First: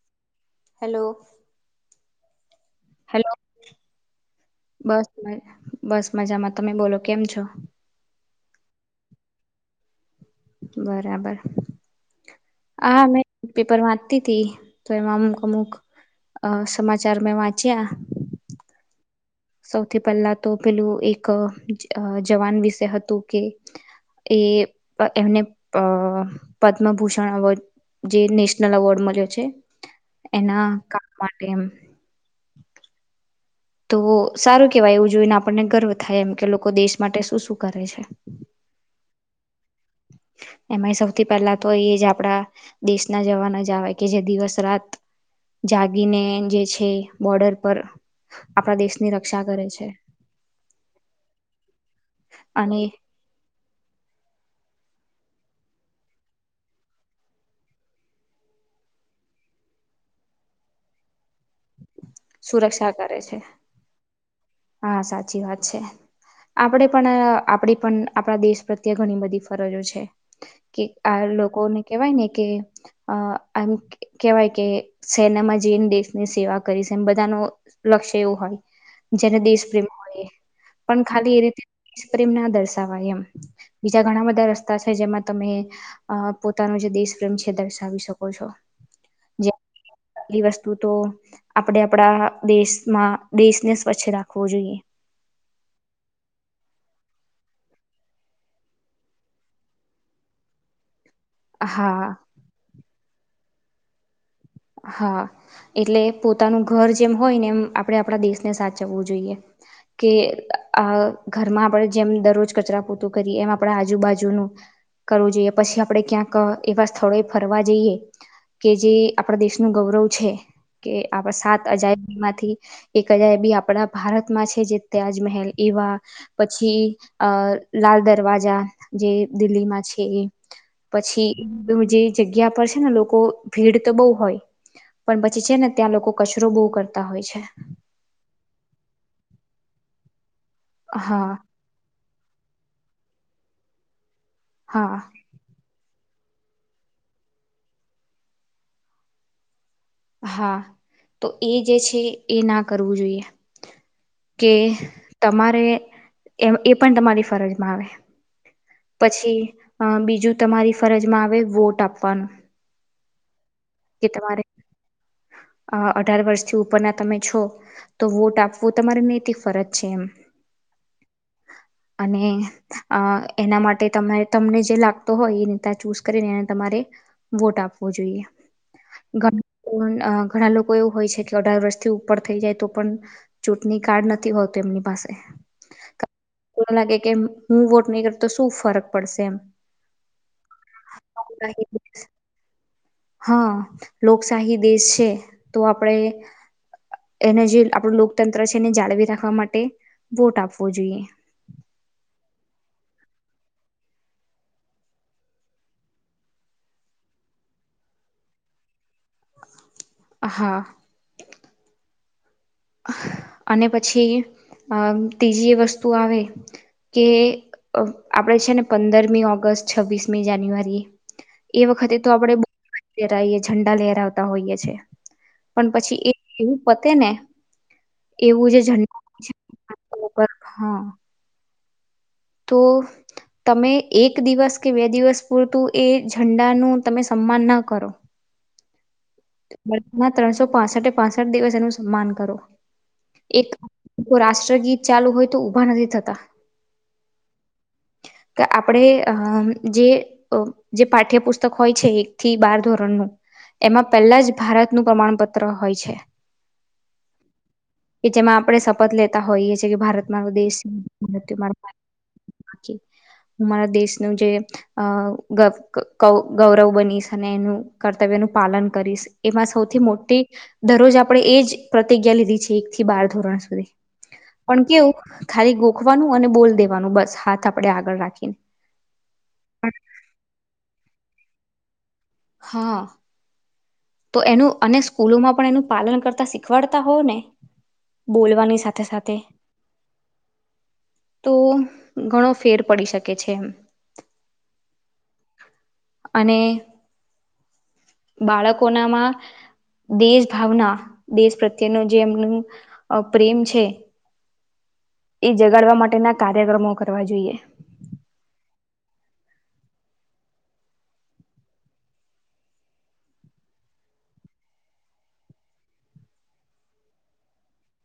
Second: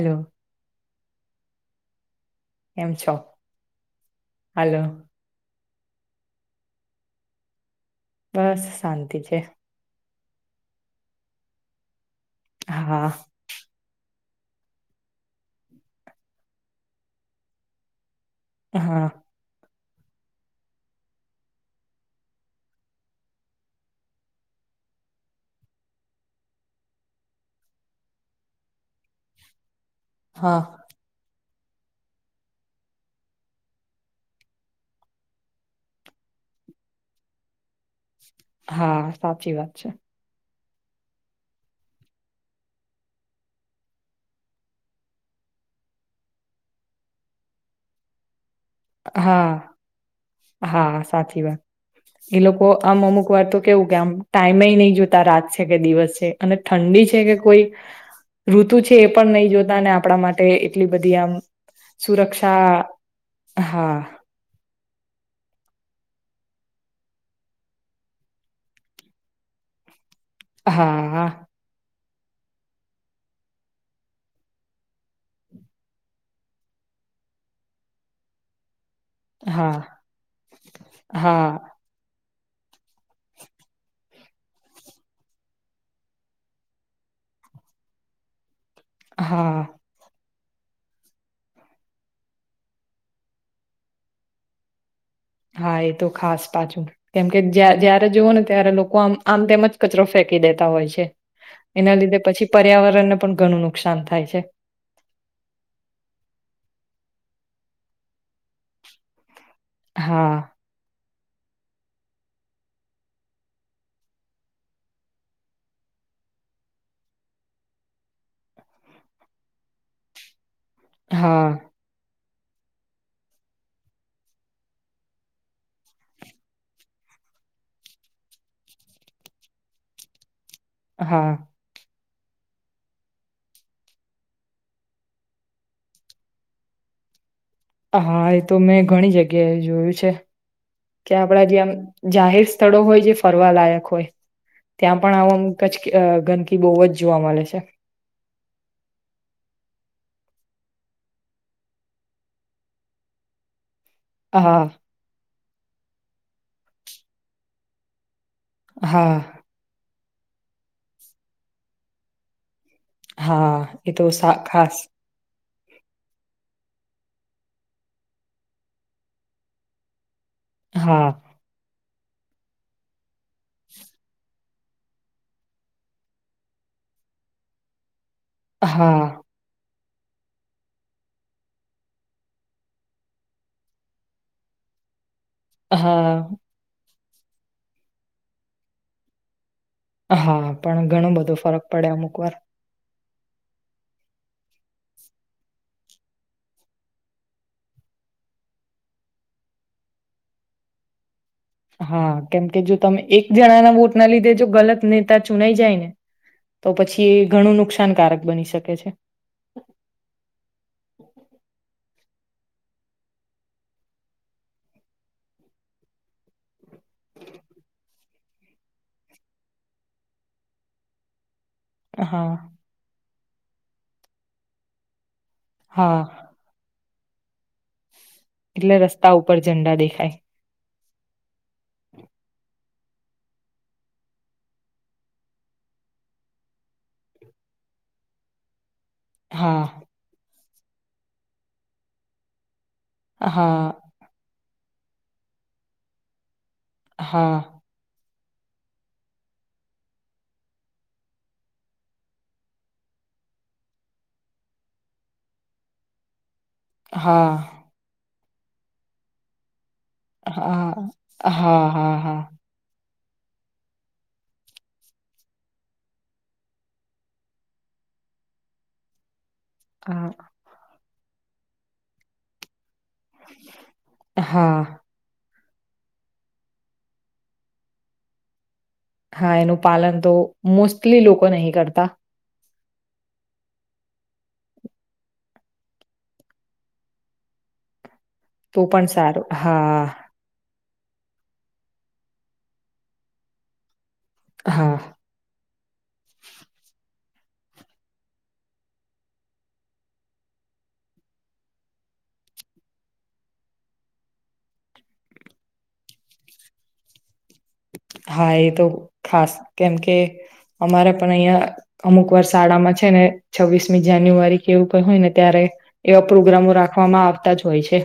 Hello. Hello. એમ છો. Hello hello. બસ બસ મજામાં. તમે બોલો કેમ છો? બસ શાંતિ છે. બરાબર. હા મે પેપરમાં થી તો એમાં અમુક અમુક અ સમાચાર મેં વાંચ્યા હા. સૌથી પહેલા તો પેલું એક જવાન વિષ હતું કે એ એમને અ પદ્મભૂષણ અવોર્ડ જે નેશનલ એવોર્ડ મળ્યો છે. હા એના ક એમ તો સારું કેવાય એવું જોઈને આપણને ગર્વ થાય એમ કે લોકો દેશ માટે શું શું કરે છે. હા સાચી વાત છે. એમાં સૌથી પહેલા તો એ જ આપણા દેશના જવાનો જ આવે કે જે દિવસ રાત જાગીને જે છે બોર્ડર પર આપણા દેશની રક્ષા હા કરે છે. હા સાચી વાત એ લોકો અને આમ અમુક વાર તો કેવું કે આમ ટાઈમે નહી જોતા રાત છે કે દિવસ છે અને ઠંડી છે કે કોઈ ઋતુ છે એ પણ નહીં જોતા અને આપણા માટે એટલી બધી આમ સુરક્ષા કરે છે હા હા સાચી વાત છે. આપણે પણ આપણી પણ આપણા દેશ પ્રત્યે ઘણી બધી ફરજો છે. કે હા આ હા લોકોને કેવાય ને કે અ આમ કેવાય કે સેનામાં જઈને દેશની સેવા કરી છે, એમ બધા ન લક્ષ્ય એવું હોય. જેને દેશ પ્રેમ હા હોય પણ ખાલી એ રીતે પ્રેમ ના દર્શાવાય એમ બીજા ઘણા બધા રસ્તા છે જેમાં તમે પોતાનો જે દેશ પ્રેમ છે દર્શાવી શકો છો. જે હા વસ્તુ તો આપણે આપણા દેશમાં દેશને પછી રાખવો જોઈએ. હા એ તો ખાસ પાછું કેમકે જ્યારે જુઓો ને ત્યારે લોકો આમ આમ તેમજ કચરો ફેંકી દેતા હોય છે. એના હા લીધે પછી પર્યાવરણ પણ ઘણું નુકસાન થાય છે હા એટલે પોતાનું ઘર જેમ હોય ને એમ આપણે આપણા દેશને સાચવવું જોઈએ કે હા, આ ઘરમાં આપણે જેમ દરરોજ કચરા પૂતું કરીએ એમ આપણે આજુબાજુનું કરવું જોઈએ પછી આપણેે ક્યાંક એવા સ્થળોએ ફરવા જઈએ કે જે આપણા દેશનું ગૌરવ છે કે આપડ હા, સાત અજાય માંથી એકજ બી આપડા ભારતમાં છે જે ત્યાજ મહેલ એવા પછી અ લાલ દરવાજા જે દિલ્હીમાં છે. હા, પછી જે જગ્યા પર છે ને લોકો ભીડ તો બહુ હોય પણ પછી છે ને ત્યાં લોકો કચરો બહુ કરતા હોય છે હા એ તો મેં ઘણી જગ્યાએ જોયું છે કે હા આપણા જેમ જાહેર સ્થળો હોય જે ફરવા લાયક હોય હા ત્યાં પણ આવમ કચ્છ ગંદકી બહુ જ જોવા મળે છે હા તો એ જે છે એ ના કરવું જોઈએ કે હા, તમારા એ પણ તમારી ફરજમાં આવે હા, પછી હા બીજું જો તમારી ફરજમાં આવે વોટ આપવાનું હા એ તો કે સા તમારે ખાસ અ અઢાર વર્ષથી ઉપરના તમે છો તો વોટ આપવો તમારે નૈતિક ફરજ છે એમ હા અને અ એના માટે તમે તમને જે લાગતો હોય એ નેતા ચૂઝ કરીને એને તમારે વોટ આપવો જોઈએ હા ઘણા લોકો એવું હોય છે કે અઢાર વર્ષથી ઉપર થઈ જાય તો પણ ચૂંટણી કાર્ડ નથી હોતું એમની પાસે હા લાગે કે હું વોટ નહીં કર તો શું ફરક પડશે એમ હા પણ ઘણું બધો ફરક પડે અમુક વાર હા લોકશાહી દેશ છે તો આપણે એને જે આપણું લોકતંત્ર છે એને જાળવી રાખવા માટે વોટ આપવો જોઈએ હા કેમકે જો તમે એક જણાના વોટ ના લીધે જો ગલત નેતા ચુનાઈ જાય ને તો પછી એ ઘણું નુકસાનકારક બની શકે છે હા અને પછી અ ત્રીજી એ વસ્તુ આવે કે આપણે છે ને પંદરમી ઓગસ્ટ છવ્વીસમી જાન્યુઆરી એ વખતે તો હા. આપડે બહુ એ ઝંડા લેરાવતા હોઈએ છીએ પણ પછી હા એવું પ તેને એટલે રસ્તા ઉપર ઝંડા દેખાય હા તો તમે એક દિવસ કે બે દિવસ પૂરતું એ ઝંડાનું તમે સન્માન ના કરો હા દના ત્રણસો પાસઠ પાસઠ દિવસ એનું સન્માન કરો એક હા રાષ્ટ્ર રાષ્ટ્રગીત ચાલુ હોય તો ઉભા નથી થતા, હા કે આપણે અ જે પાઠ્યપુસ્તક હોય છે, એક થી બાર ધોરણનું એમાં પહેલા જ ભારતનું પ્રમાણપત્ર હોય છે. હા કે જેમાં આપણે શપથ લેતા હોઈએ છીએ, કે ભારત મારો દેશ હા ભાર હા મા હા હા બાકી હ મારા દેશનું જે અ ગૌરવ બનીશ અને એનું કર્તવ્યનું પાલન કરીશ એમાં સૌથી હા મોટી દરરોજા આપણે એ જ પ્રતિજ્ઞા લીધી છે, થી બાર ધોરણ સુધી હા પણ કેવું, ખાલી ગોખવાનું અને બોલ દેવાનું બસ હાથ આપે આગળ રાખીને, હા, એનું પાલન તો મોસ્ટલી લોકો નહી કરતા. હા તો એનું અને સ્કૂલોમાં પણ એનું પાલન કરતા શીખવાડતા હોવ ને, બોલવાની તો સાથે પણ સાથે સારું હા. તો ઘણો ફેર પડી શકે છે, એમ હા અને બાળકોનામાં દેશ ભાવના દેશ પ્રત્યે ન જે એમનું પ્રેમ છે, એ જગાડવા માટેના કાર્યક્રમો કરવા જોઈએ. હા એ તો ખાસ કેમ કે અમારે પણ અહં અમુક વાર શાળામાં છે, ને છવ્વીસમી જાન્યુઆરી કે એવું ક હોય ને ત્યારે એવા પ્રોગ્રામો રાખવામાં આવતા જ હોય છે.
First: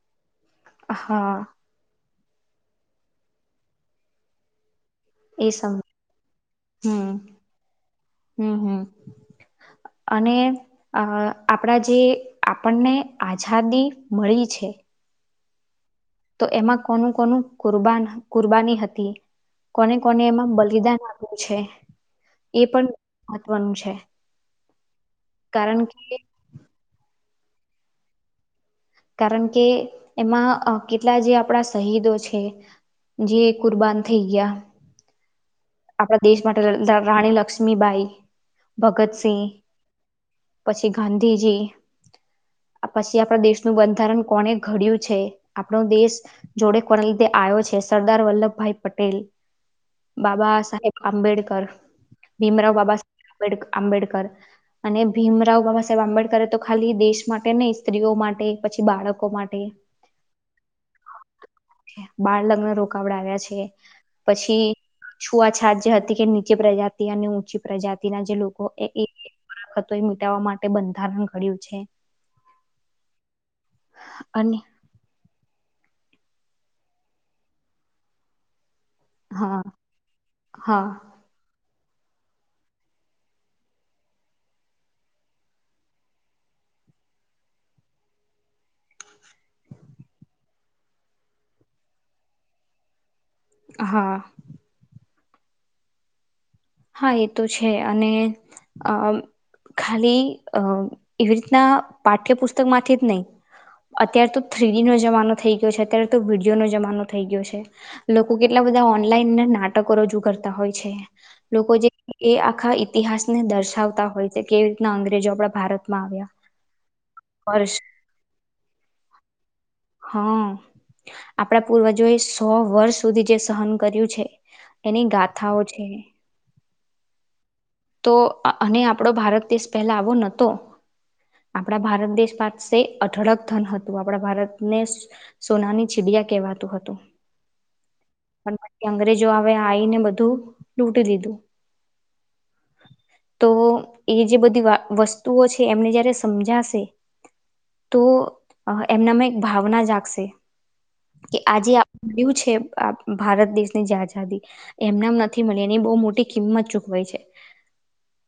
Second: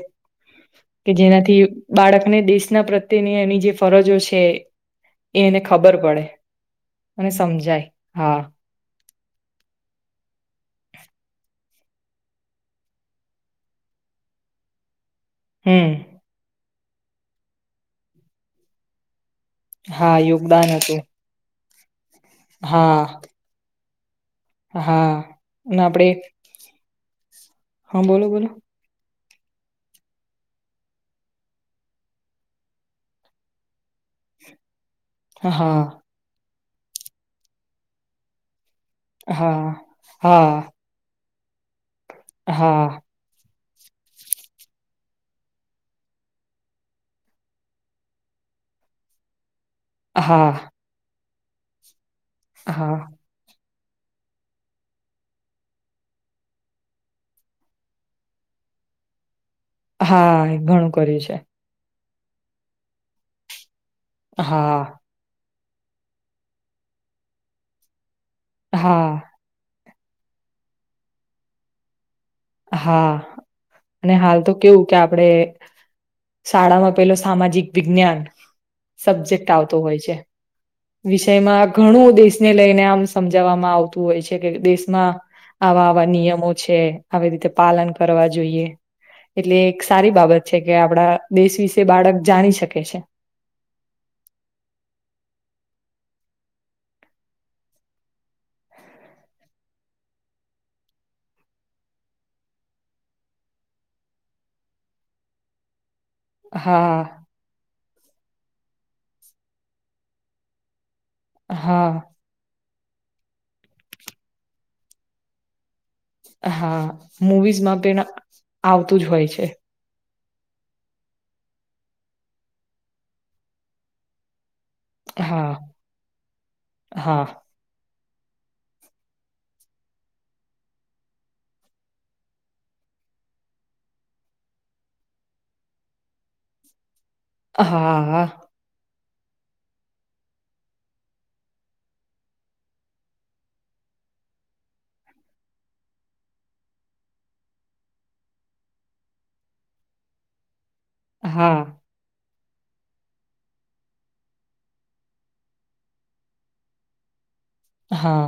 કે હા જેનાથી બાળક અને દેશના પ્રત્યેની એની જે ફરજો છે. છે એ સમ હમ્મ અને સમજાય હા હમ્મ અને આ આપડા જે આપણને આઝાદી મળી છે. હમ્મ તો એમાં કોનું કોનું કુરબ કુરબાની હતી, કોને હા કોને એમાં યોગદાન હતું બલિદાન આપ્યું છે, એ પણ હા મહત્વનું છે હા, અને કારણ આપડે કે હા, બોલો બોલો કારણ કે એમાં કેટલા જે આપણા શહીદો છે, જે કુરબાન થઈ ગયા હ હા આપણા દેશ માટે રાણી લક્ષ્મીબાઈ ભગતસિંહ હા હા જી જી હા પછી આપણા દેશ નું બંધારણ કોને ઘડ્યું છે આપણો દેશ જોડે કોને લીધે આવ્યો છે સરદાર વલ્લભભાઈ પટેલ હા બાબા આંબેડકર ભીમરાવ હા બાબા સાહેબ આંબેડકર આંબેડકર અને ભીમરાવ બાબા સાહેબ આંબેડકરે તો ખાલી દેશ માટે નહી સ્ત્રીઓ માટે પછી બાળકો માટે હા ઘણું કર્યું છે બાળ લગ્ન રોકાવડા આવ્યા છે હા આ છાત જે હતી કે નીચે પ્રજાતિ અને ઊંચી પ્રજાતિ જે લોકો હા તો એ મટાવા માટે બંધારણ ઘડ્યું છે હા અને હાલ તો કેવું કે આપડે શાળામાં પેલો સામાજિક વિજ્ઞાન સબ્જેક્ટ હા આવતો હોય છે હા વિષયમાં ઘણું દેશને લઈને આમ સમજાવવામાં આવતું હોય છે કે દેશમાં આવા આવા નિયમો છે આવી રીતે પાલન કરવા જોઈએ એટલે એક સારી બાબત છે કે આપડા દેશ વિશે બાળક જાણી શકે છે હા હા એ તો છે અને અ ખાલી અ એવી રીતના પાઠ્યપુસ્તક માંથી જ નહીિ અત્યાર તો થ્રીડી નો જમાનો થઈ ગયો છે અત્યારે તો વિીડયો નો જમાનો હા થઈ ગયો છે લોકો કેટલા બધા ઓનલાઈન નાટકો રજૂ કરતા હોય છે લોકો હા જે એ આખા ઇતિહાસને દર્શાવતા હોય છે કેવી રીતના અંગ્રેજો આપણા ભારત હા મુવીઝમાં પણ આવતું જ હોય છે હા આપડા પૂર્વજો એ સો વર્ષ સુધી જે સહન કર્યું છે એની હા ગાથાઓ છે હા તો અને આપણો ભારત દેશ પહેલા આવો નહતો આપણા ભારત દેશ પાસે અઢળક ધન હતું આપણા ભારતને સોનાની ચીડિયા કહેવાતું હતું હા હા પણ પછી અંગ્રેજો આવે આવીને બધું લૂટી દીધું તો એ જે બધી વસ્તુઓ છે એમને જયારે સમજાશે તો એમનામાં એક ભાવના જાગશે કે હા આજે આપ મળ્યું છે ભારત દેશની જે આઝાદી એમને નથી મળી એની બહુ મોટી કિંમત ચૂકવાઈ છે હા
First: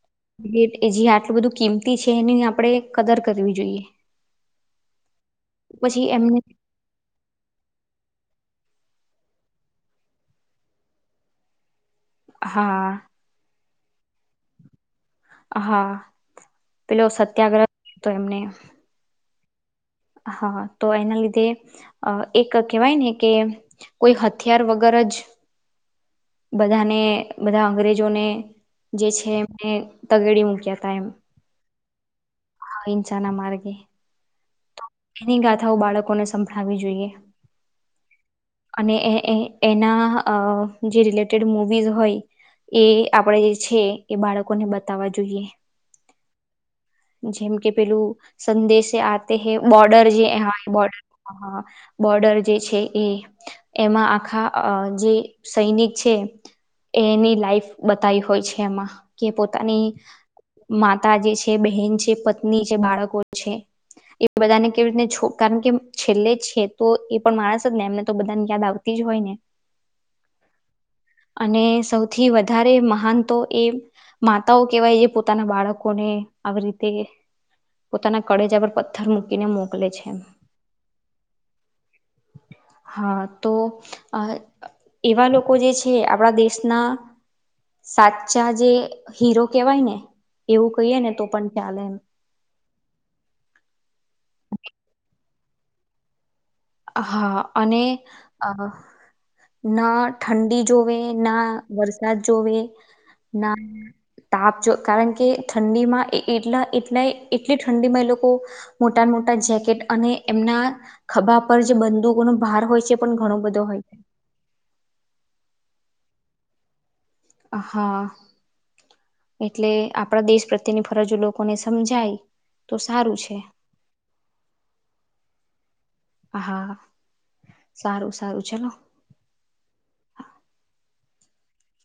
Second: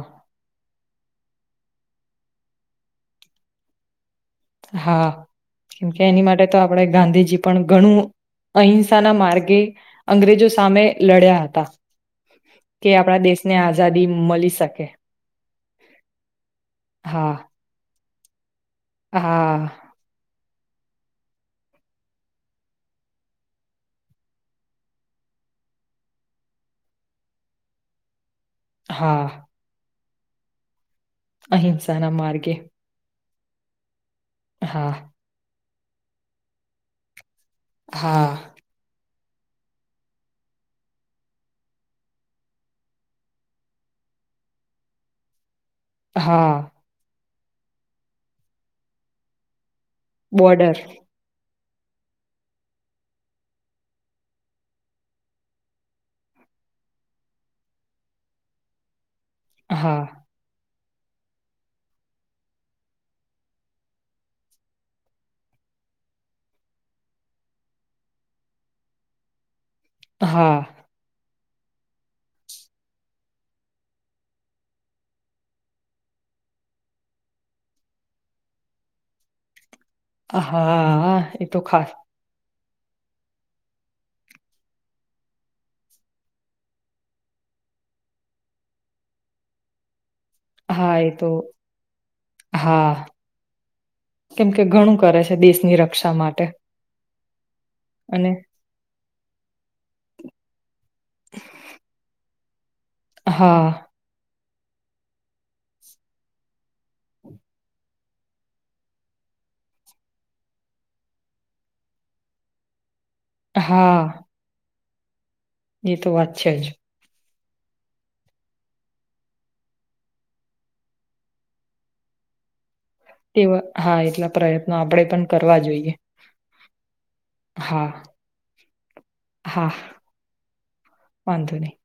એ જે આટલું બધું કિંમતી છે એની આપણે કદર કરવી જોઈએ હા કેમકે પછી એની એમને માટે તો આપણે ગાંધીજી પણ ઘણું અહિંસાના માર્ગે અંગ્રેજો સામે લડ્યા હતા. કે હા આપણા દેશને આજ. ઝદી મળી શકે હા પેલો હા સત્યાગ્રહ તો એમને હા. હા તો એના લીધે એક કેહેવાય ને કે કોઈ હથિયાર વગર જ બધાને બધા અંગ્રેજોને જે હા છે એને તગડી મૂક્યા હતા એમ અહિંસા ના માર્ગે ચના માર્ગે હા. એની બાળકોને સંભળાવવી જોઈએ હા [inaudible] એ એના જે રિલેટેડ મુવીઝ હોય એ આપણે જે છે એ બાળકોને બતાવવા જોઈએ હા જેમ કે પેલું સંદેશ આ તે બોર્ડર જે હા એ બોર્ડર બર્ડર બોર્ડર જે છે એ એમાં આખા જે સૈનિક છે એની લાઈફ બતાવી હોય છે એમાં કે પોતાની હા માતા જે છે બહેન છે પત્ની છે બાળકો છે એ બધાને કેવી રીતને છ કારણ કે છેલ્લે છે તો એ પણ માણસ જ ને એમને તો બધાને યાદ આવતી જ હોય ને હા અને સૌથી વધારે મહાન તો એ માતાઓ કેહેવાય જે પોતાના બાળકોને આવી રીતે પોતાના કળેજા પર પથ્થર મૂકીને મો હા એતો ખાસ હા તો અ એવા લોકો જે છે આપણા દેશના સાચા જે હીરો કેહેવાય ને એવું કહીએ હા એ ને તો પણ ચાલેમ હા કેમ કે ઘણું કરે છે દેશની રક્ષા માટે હા અને અને અ ના ઠંડી જોવે ના વરસાદ જોવી. ના હા તાપ જો કારણ કે ઠંડીમાં એટલા એટલા એટલી ઠંડીમાં એ લોકો મોટા મોટા જેકેટ અને એમના ખભા ઉપ જે બંદૂકોનો ભાર હોય છે પણ ઘણો બધો હોય હા જાય એ તો વાત છે જ હા એટલે આપણા દેશ પ્રત્યેની ફરજો લોકોને સમજાય તો સારું છે એવા હા એટલા પ્રયત્નો આપણેે પણ કરવા જોઈએ હા હા સારું સારું ચલો હા વાંધો નહી